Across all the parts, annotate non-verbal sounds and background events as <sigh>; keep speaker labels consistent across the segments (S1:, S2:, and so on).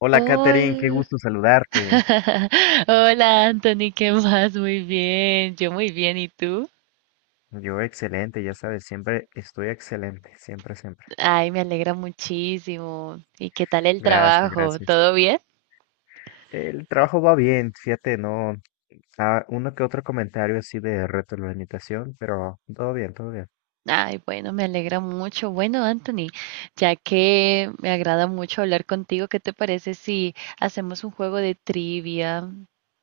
S1: Hola, Katherine, qué
S2: Hola,
S1: gusto saludarte.
S2: <laughs> hola Anthony, ¿qué más? Muy bien, yo muy bien, ¿y tú?
S1: Yo excelente, ya sabes, siempre estoy excelente, siempre, siempre.
S2: Ay, me alegra muchísimo. ¿Y qué tal el
S1: Gracias,
S2: trabajo?
S1: gracias.
S2: ¿Todo bien?
S1: El trabajo va bien, fíjate, no, uno que otro comentario así de retroalimentación, pero todo bien, todo bien.
S2: Ay, bueno, me alegra mucho. Bueno, Anthony, ya que me agrada mucho hablar contigo, ¿qué te parece si hacemos un juego de trivia?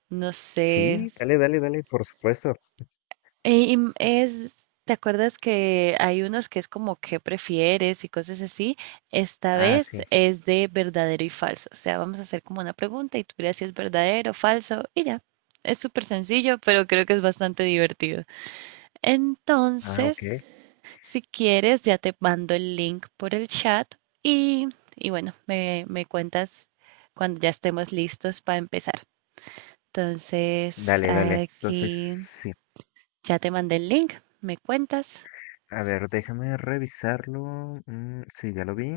S2: No sé.
S1: Sí, dale, dale, dale, por supuesto.
S2: Eh, y im- Es, ¿Te acuerdas que hay unos que es como qué prefieres y cosas así? Esta
S1: Ah,
S2: vez
S1: sí.
S2: es de verdadero y falso. O sea, vamos a hacer como una pregunta y tú dirás si es verdadero o falso y ya. Es súper sencillo, pero creo que es bastante divertido.
S1: Ah,
S2: Entonces,
S1: ok.
S2: si quieres, ya te mando el link por el chat y, y bueno, me cuentas cuando ya estemos listos para empezar. Entonces,
S1: Dale, dale. Entonces,
S2: aquí
S1: sí.
S2: ya te mandé el link, me cuentas.
S1: A ver, déjame revisarlo. Mm, sí, ya lo vi.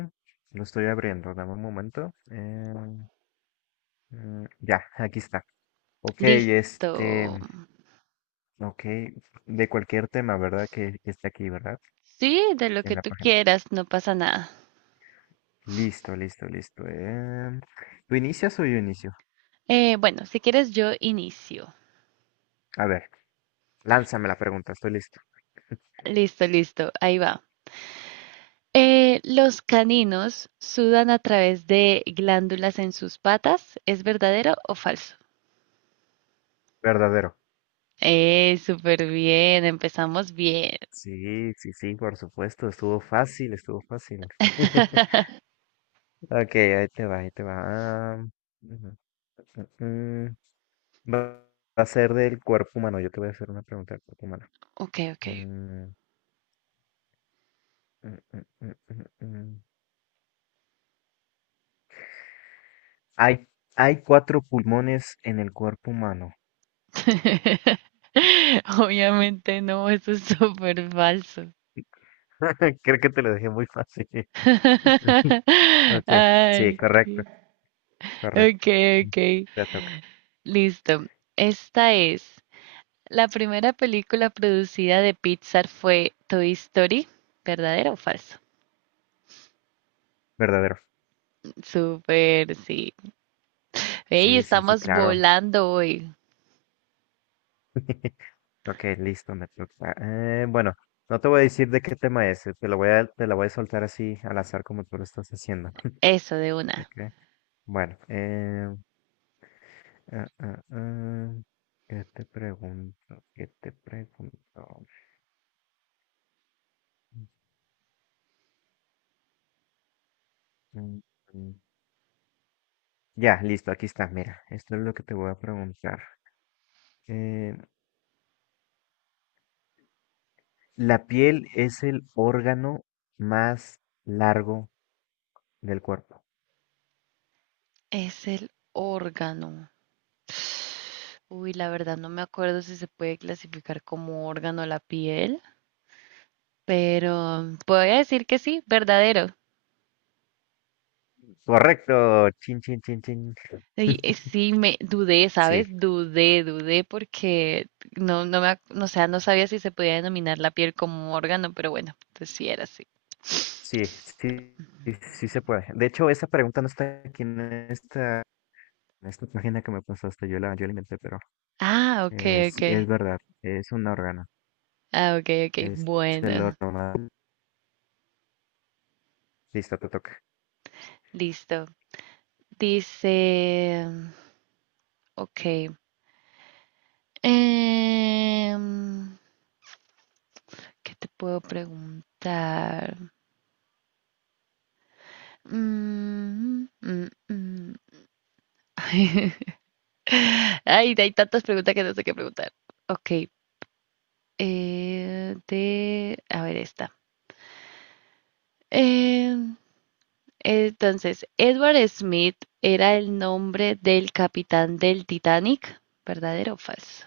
S1: Lo estoy abriendo. Dame un momento. Ya, aquí está. Ok,
S2: Listo.
S1: este, ok, de cualquier tema, ¿verdad? Que esté aquí, ¿verdad?
S2: Sí, de lo
S1: En
S2: que
S1: la
S2: tú
S1: página.
S2: quieras, no pasa nada.
S1: Listo, listo, listo. ¿Tú inicias o yo inicio?
S2: Bueno, si quieres yo inicio.
S1: A ver, lánzame la pregunta, estoy listo.
S2: Listo, listo, ahí va. Los caninos sudan a través de glándulas en sus patas. ¿Es verdadero o falso?
S1: Verdadero.
S2: Súper bien, empezamos bien.
S1: Sí, sí, sí, por supuesto, estuvo fácil, estuvo fácil. <laughs> Ok, ahí te va, ahí te va. ah, ujú, mm, Va va a ser del cuerpo humano, yo te voy a hacer una pregunta del cuerpo humano.
S2: Ok, ok.
S1: Mm, mm, mm, mm, mm, mm. Hay, hay cuatro pulmones en el cuerpo humano.
S2: <laughs> Obviamente no, eso es súper falso.
S1: <laughs> Creo que te lo dejé muy fácil. <laughs>
S2: <laughs>
S1: Ok, sí,
S2: Ay,
S1: correcto,
S2: qué-
S1: correcto.
S2: ok,
S1: Mm,
S2: ok.
S1: Te toca.
S2: Listo. Esta es. La primera película producida de Pixar fue Toy Story. ¿Verdadero o falso?
S1: Verdadero.
S2: Súper, sí. Ey,
S1: Sí, sí, sí,
S2: estamos
S1: claro.
S2: volando hoy.
S1: <laughs> Ok, listo, me toca. Bueno, no te voy a decir de qué tema es, te la voy a soltar así al azar como tú lo estás haciendo. <laughs>
S2: Eso de una.
S1: Ok, bueno. Ah, ah, ah, ¿Qué te pregunto? ¿Qué te pregunto? Mm, mm, Ya, listo, aquí está. Mira, esto es lo que te voy a preguntar. Eh, la piel es el órgano más largo del cuerpo.
S2: Es el órgano. Uy, la verdad no me acuerdo si se puede clasificar como órgano la piel, pero voy a decir que sí, verdadero.
S1: Correcto. Chin, chin, chin, chin.
S2: Sí,
S1: <laughs>
S2: sí, me dudé,
S1: Sí,
S2: ¿sabes? Dudé porque no, o sea, no sabía si se podía denominar la piel como órgano, pero bueno, pues sí era así.
S1: sí, sí, sí, sí se puede. De hecho, esa pregunta no está aquí en esta, esta página que me pasaste. Yo la inventé, pero
S2: Ah, ok,
S1: sí,
S2: ok.
S1: es verdad. Es un órgano.
S2: Ah, ok, ok.
S1: Es el
S2: Bueno,
S1: órgano más. Listo, te toca.
S2: listo. Dice, ok. Em, ¿Qué te puedo preguntar? Mm, mm, mm. <laughs> Ay, hay tantas preguntas que no sé qué preguntar. Ok. A ver esta. Eh, entonces, Edward Smith era el nombre del capitán del Titanic, ¿verdadero o falso?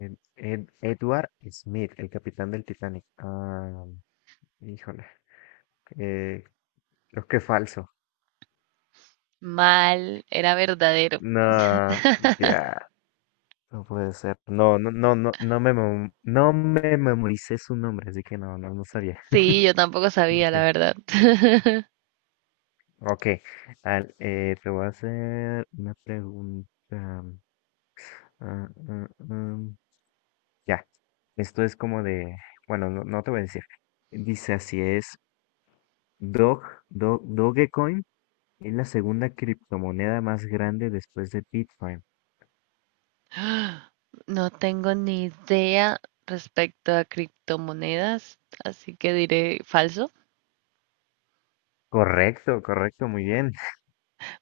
S1: Edward Smith, el capitán del Titanic. Ah, híjole. Eh, creo que falso.
S2: Mal, era verdadero.
S1: No, ya, no puede ser. No, no, no, no, no me memoricé su nombre, así que no, no, no sabía.
S2: Sí, yo tampoco sabía, la
S1: <laughs>
S2: verdad. <laughs>
S1: Ok, te voy a hacer una pregunta. Ah, ah, ah, Ya, esto es como de, bueno, no, no te voy a decir. Dice así es, Dog, Dogecoin es la segunda criptomoneda más grande después de Bitcoin.
S2: No tengo ni idea respecto a criptomonedas, así que diré falso.
S1: Correcto, correcto, muy bien.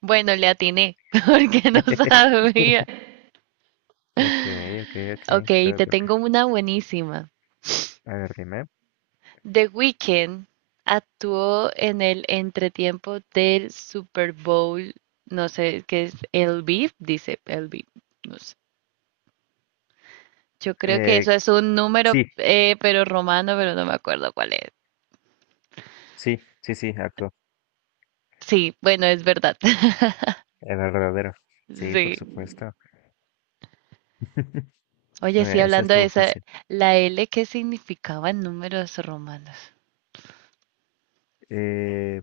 S2: Bueno, le atiné <laughs> porque no sabía.
S1: <laughs> Ok, ok, ok.
S2: Ok,
S1: Te
S2: te
S1: toca.
S2: tengo una buenísima.
S1: A ver, dime.
S2: The Weeknd actuó en el entretiempo del Super Bowl, no sé qué es, el beat, dice el beat, no sé. Yo creo que eso
S1: Eh,
S2: es un número,
S1: sí,
S2: pero romano, pero no me acuerdo cuál es.
S1: sí, sí, sí, actuó.
S2: Sí, bueno, es verdad. <laughs>
S1: El verdadero. Sí,
S2: Sí.
S1: por supuesto. <laughs>
S2: Oye, sí,
S1: Esa
S2: hablando de
S1: estuvo
S2: esa,
S1: fácil.
S2: la L, ¿qué significaba en números romanos?
S1: Eh,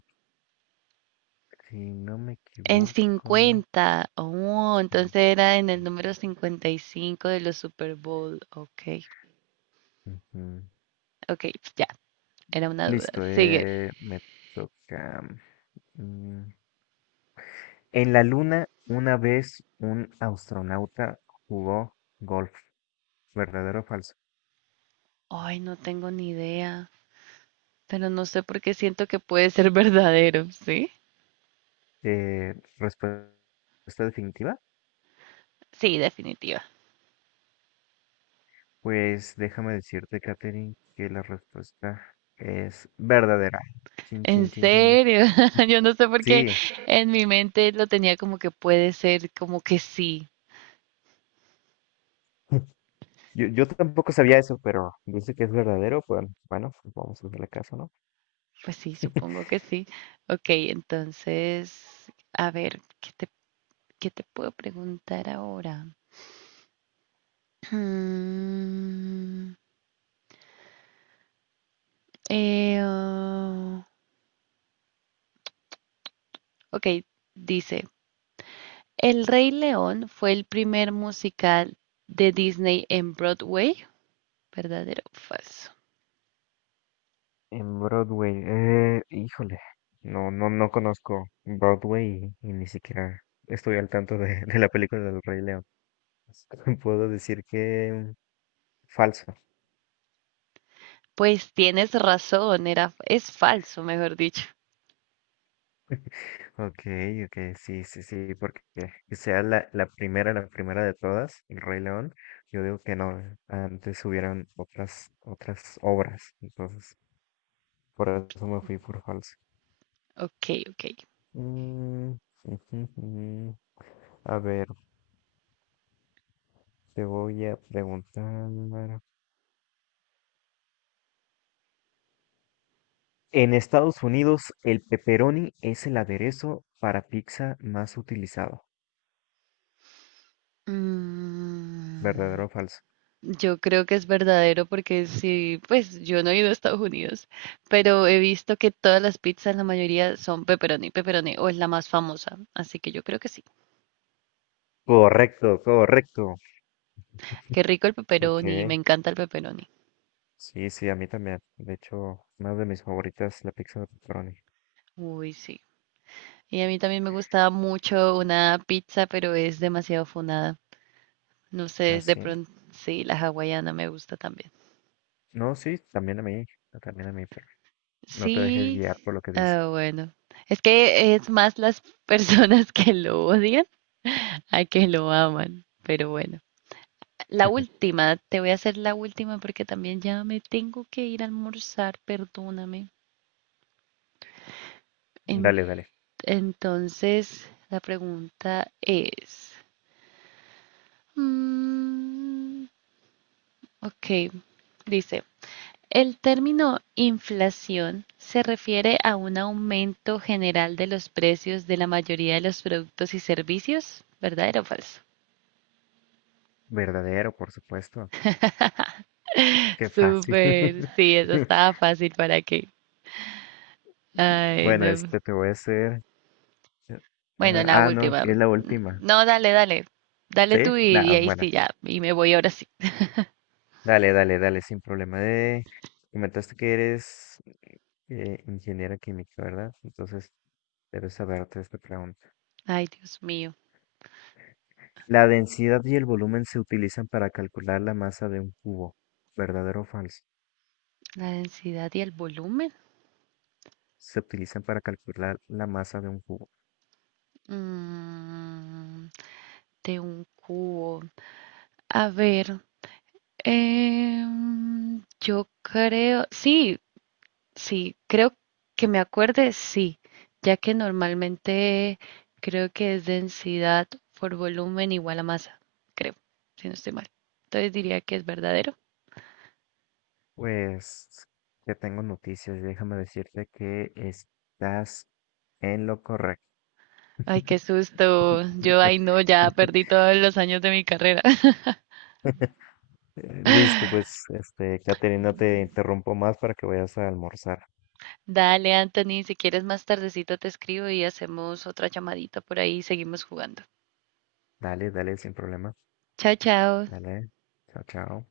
S1: si no me
S2: En
S1: equivoco.
S2: 50. Oh,
S1: Sí,
S2: entonces era en el número 55 de los Super Bowl. Ok,
S1: ujú.
S2: ok, ya. Era una duda.
S1: Listo,
S2: Sigue.
S1: me toca. mm, En la luna, una vez un astronauta jugó golf. ¿Verdadero o falso?
S2: Ay, no tengo ni idea, pero no sé por qué siento que puede ser <laughs> verdadero, ¿sí?
S1: Respuesta definitiva.
S2: Sí, definitiva.
S1: Pues déjame decirte, Katherine, que la respuesta es verdadera. Chin,
S2: En
S1: chin, chin, chin.
S2: serio, <laughs> yo no sé por qué
S1: Sí,
S2: en mi mente lo tenía como que puede ser, como que sí.
S1: yo tampoco sabía eso, pero dice que es verdadero, pues bueno, pues vamos a hacerle caso, ¿no?
S2: Pues sí, supongo que sí. Ok, entonces, a ver, ¿qué te puedo preguntar ahora? <clears throat> Mm, eh, oh, ok, dice, El Rey León fue el primer musical de Disney en Broadway, ¿verdadero o falso?
S1: En Broadway, híjole, no, no, no conozco Broadway y ni siquiera estoy al tanto de la película del Rey León. <laughs> Puedo decir que falso.
S2: Pues tienes razón, era, es falso, mejor dicho.
S1: Okay, okay, sí, sí, sí, porque que sea la primera, la primera de todas, El Rey León, yo digo que no, antes hubieran otras obras, entonces, por eso me fui por falso.
S2: Ok, ok.
S1: Mm, ujujujú. A ver, te voy a preguntar. En Estados Unidos, el pepperoni es el aderezo para pizza más utilizado,
S2: Mm,
S1: ¿verdadero o falso?
S2: yo creo que es verdadero porque sí, pues yo no he ido a Estados Unidos, pero he visto que todas las pizzas, la mayoría son pepperoni, pepperoni, o es la más famosa, así que yo creo que sí.
S1: Correcto, correcto.
S2: Qué rico el pepperoni, me
S1: Ok,
S2: encanta el pepperoni.
S1: sí, sí, a mí también. De hecho, una de mis favoritas es la pizza de pepperoni.
S2: Uy, sí. Y a mí también me gustaba mucho una pizza, pero es demasiado funada. No sé,
S1: ¿Ah,
S2: es de
S1: sí?
S2: pronto, sí, la hawaiana me gusta también.
S1: No, sí, también a mí. También a mí, pero no te dejes guiar
S2: Sí,
S1: por lo que dice.
S2: ah, bueno. Es que es más las <laughs> personas que lo odian a que lo aman, pero bueno. La
S1: <laughs>
S2: última, te voy a hacer la última porque también ya me tengo que ir a almorzar, perdóname. En-
S1: Dale, dale.
S2: entonces, la pregunta es, mm, ok, dice. El término inflación se refiere a un aumento general de los precios de la mayoría de los productos y servicios, ¿verdadero o falso?
S1: Verdadero, por supuesto.
S2: <laughs>
S1: Qué fácil.
S2: Súper, sí, eso
S1: <laughs>
S2: estaba fácil, ¿para qué? Ay,
S1: Bueno,
S2: no.
S1: este te voy a hacer. eh,
S2: Bueno,
S1: Ah,
S2: la
S1: ah, no,
S2: última.
S1: que es la última.
S2: No, dale, dale. Dale
S1: ¿Sí?
S2: tú y
S1: Nah,
S2: ahí
S1: bueno.
S2: sí ya. Y me voy ahora sí. <laughs>
S1: Dale, dale, dale, sin problema. De. Comentaste que eres ingeniera química, ¿verdad? Entonces, debes saberte esta pregunta.
S2: Ay, Dios mío.
S1: La densidad y el volumen se utilizan para calcular la masa de un cubo. ¿Verdadero o falso?
S2: La densidad y el volumen.
S1: Se utilizan para calcular la masa de un cubo.
S2: Mm, de un cubo. A ver. Yo creo, sí, sí, creo que me acuerde, sí, ya que normalmente creo que es densidad por volumen igual a masa, creo, si no estoy mal. Entonces diría que es verdadero.
S1: Pues ya tengo noticias. Déjame decirte que estás en lo correcto.
S2: Ay, qué susto. Yo, ay,
S1: <laughs>
S2: no, ya perdí todos los años de mi carrera. <laughs>
S1: Listo, pues, este, Caterina, te interrumpo más para que vayas a almorzar.
S2: Dale, Anthony, si quieres más tardecito te escribo y hacemos otra llamadita por ahí y seguimos jugando.
S1: Dale, dale, sin problema.
S2: Chao, chao.
S1: Dale. Chao, chao.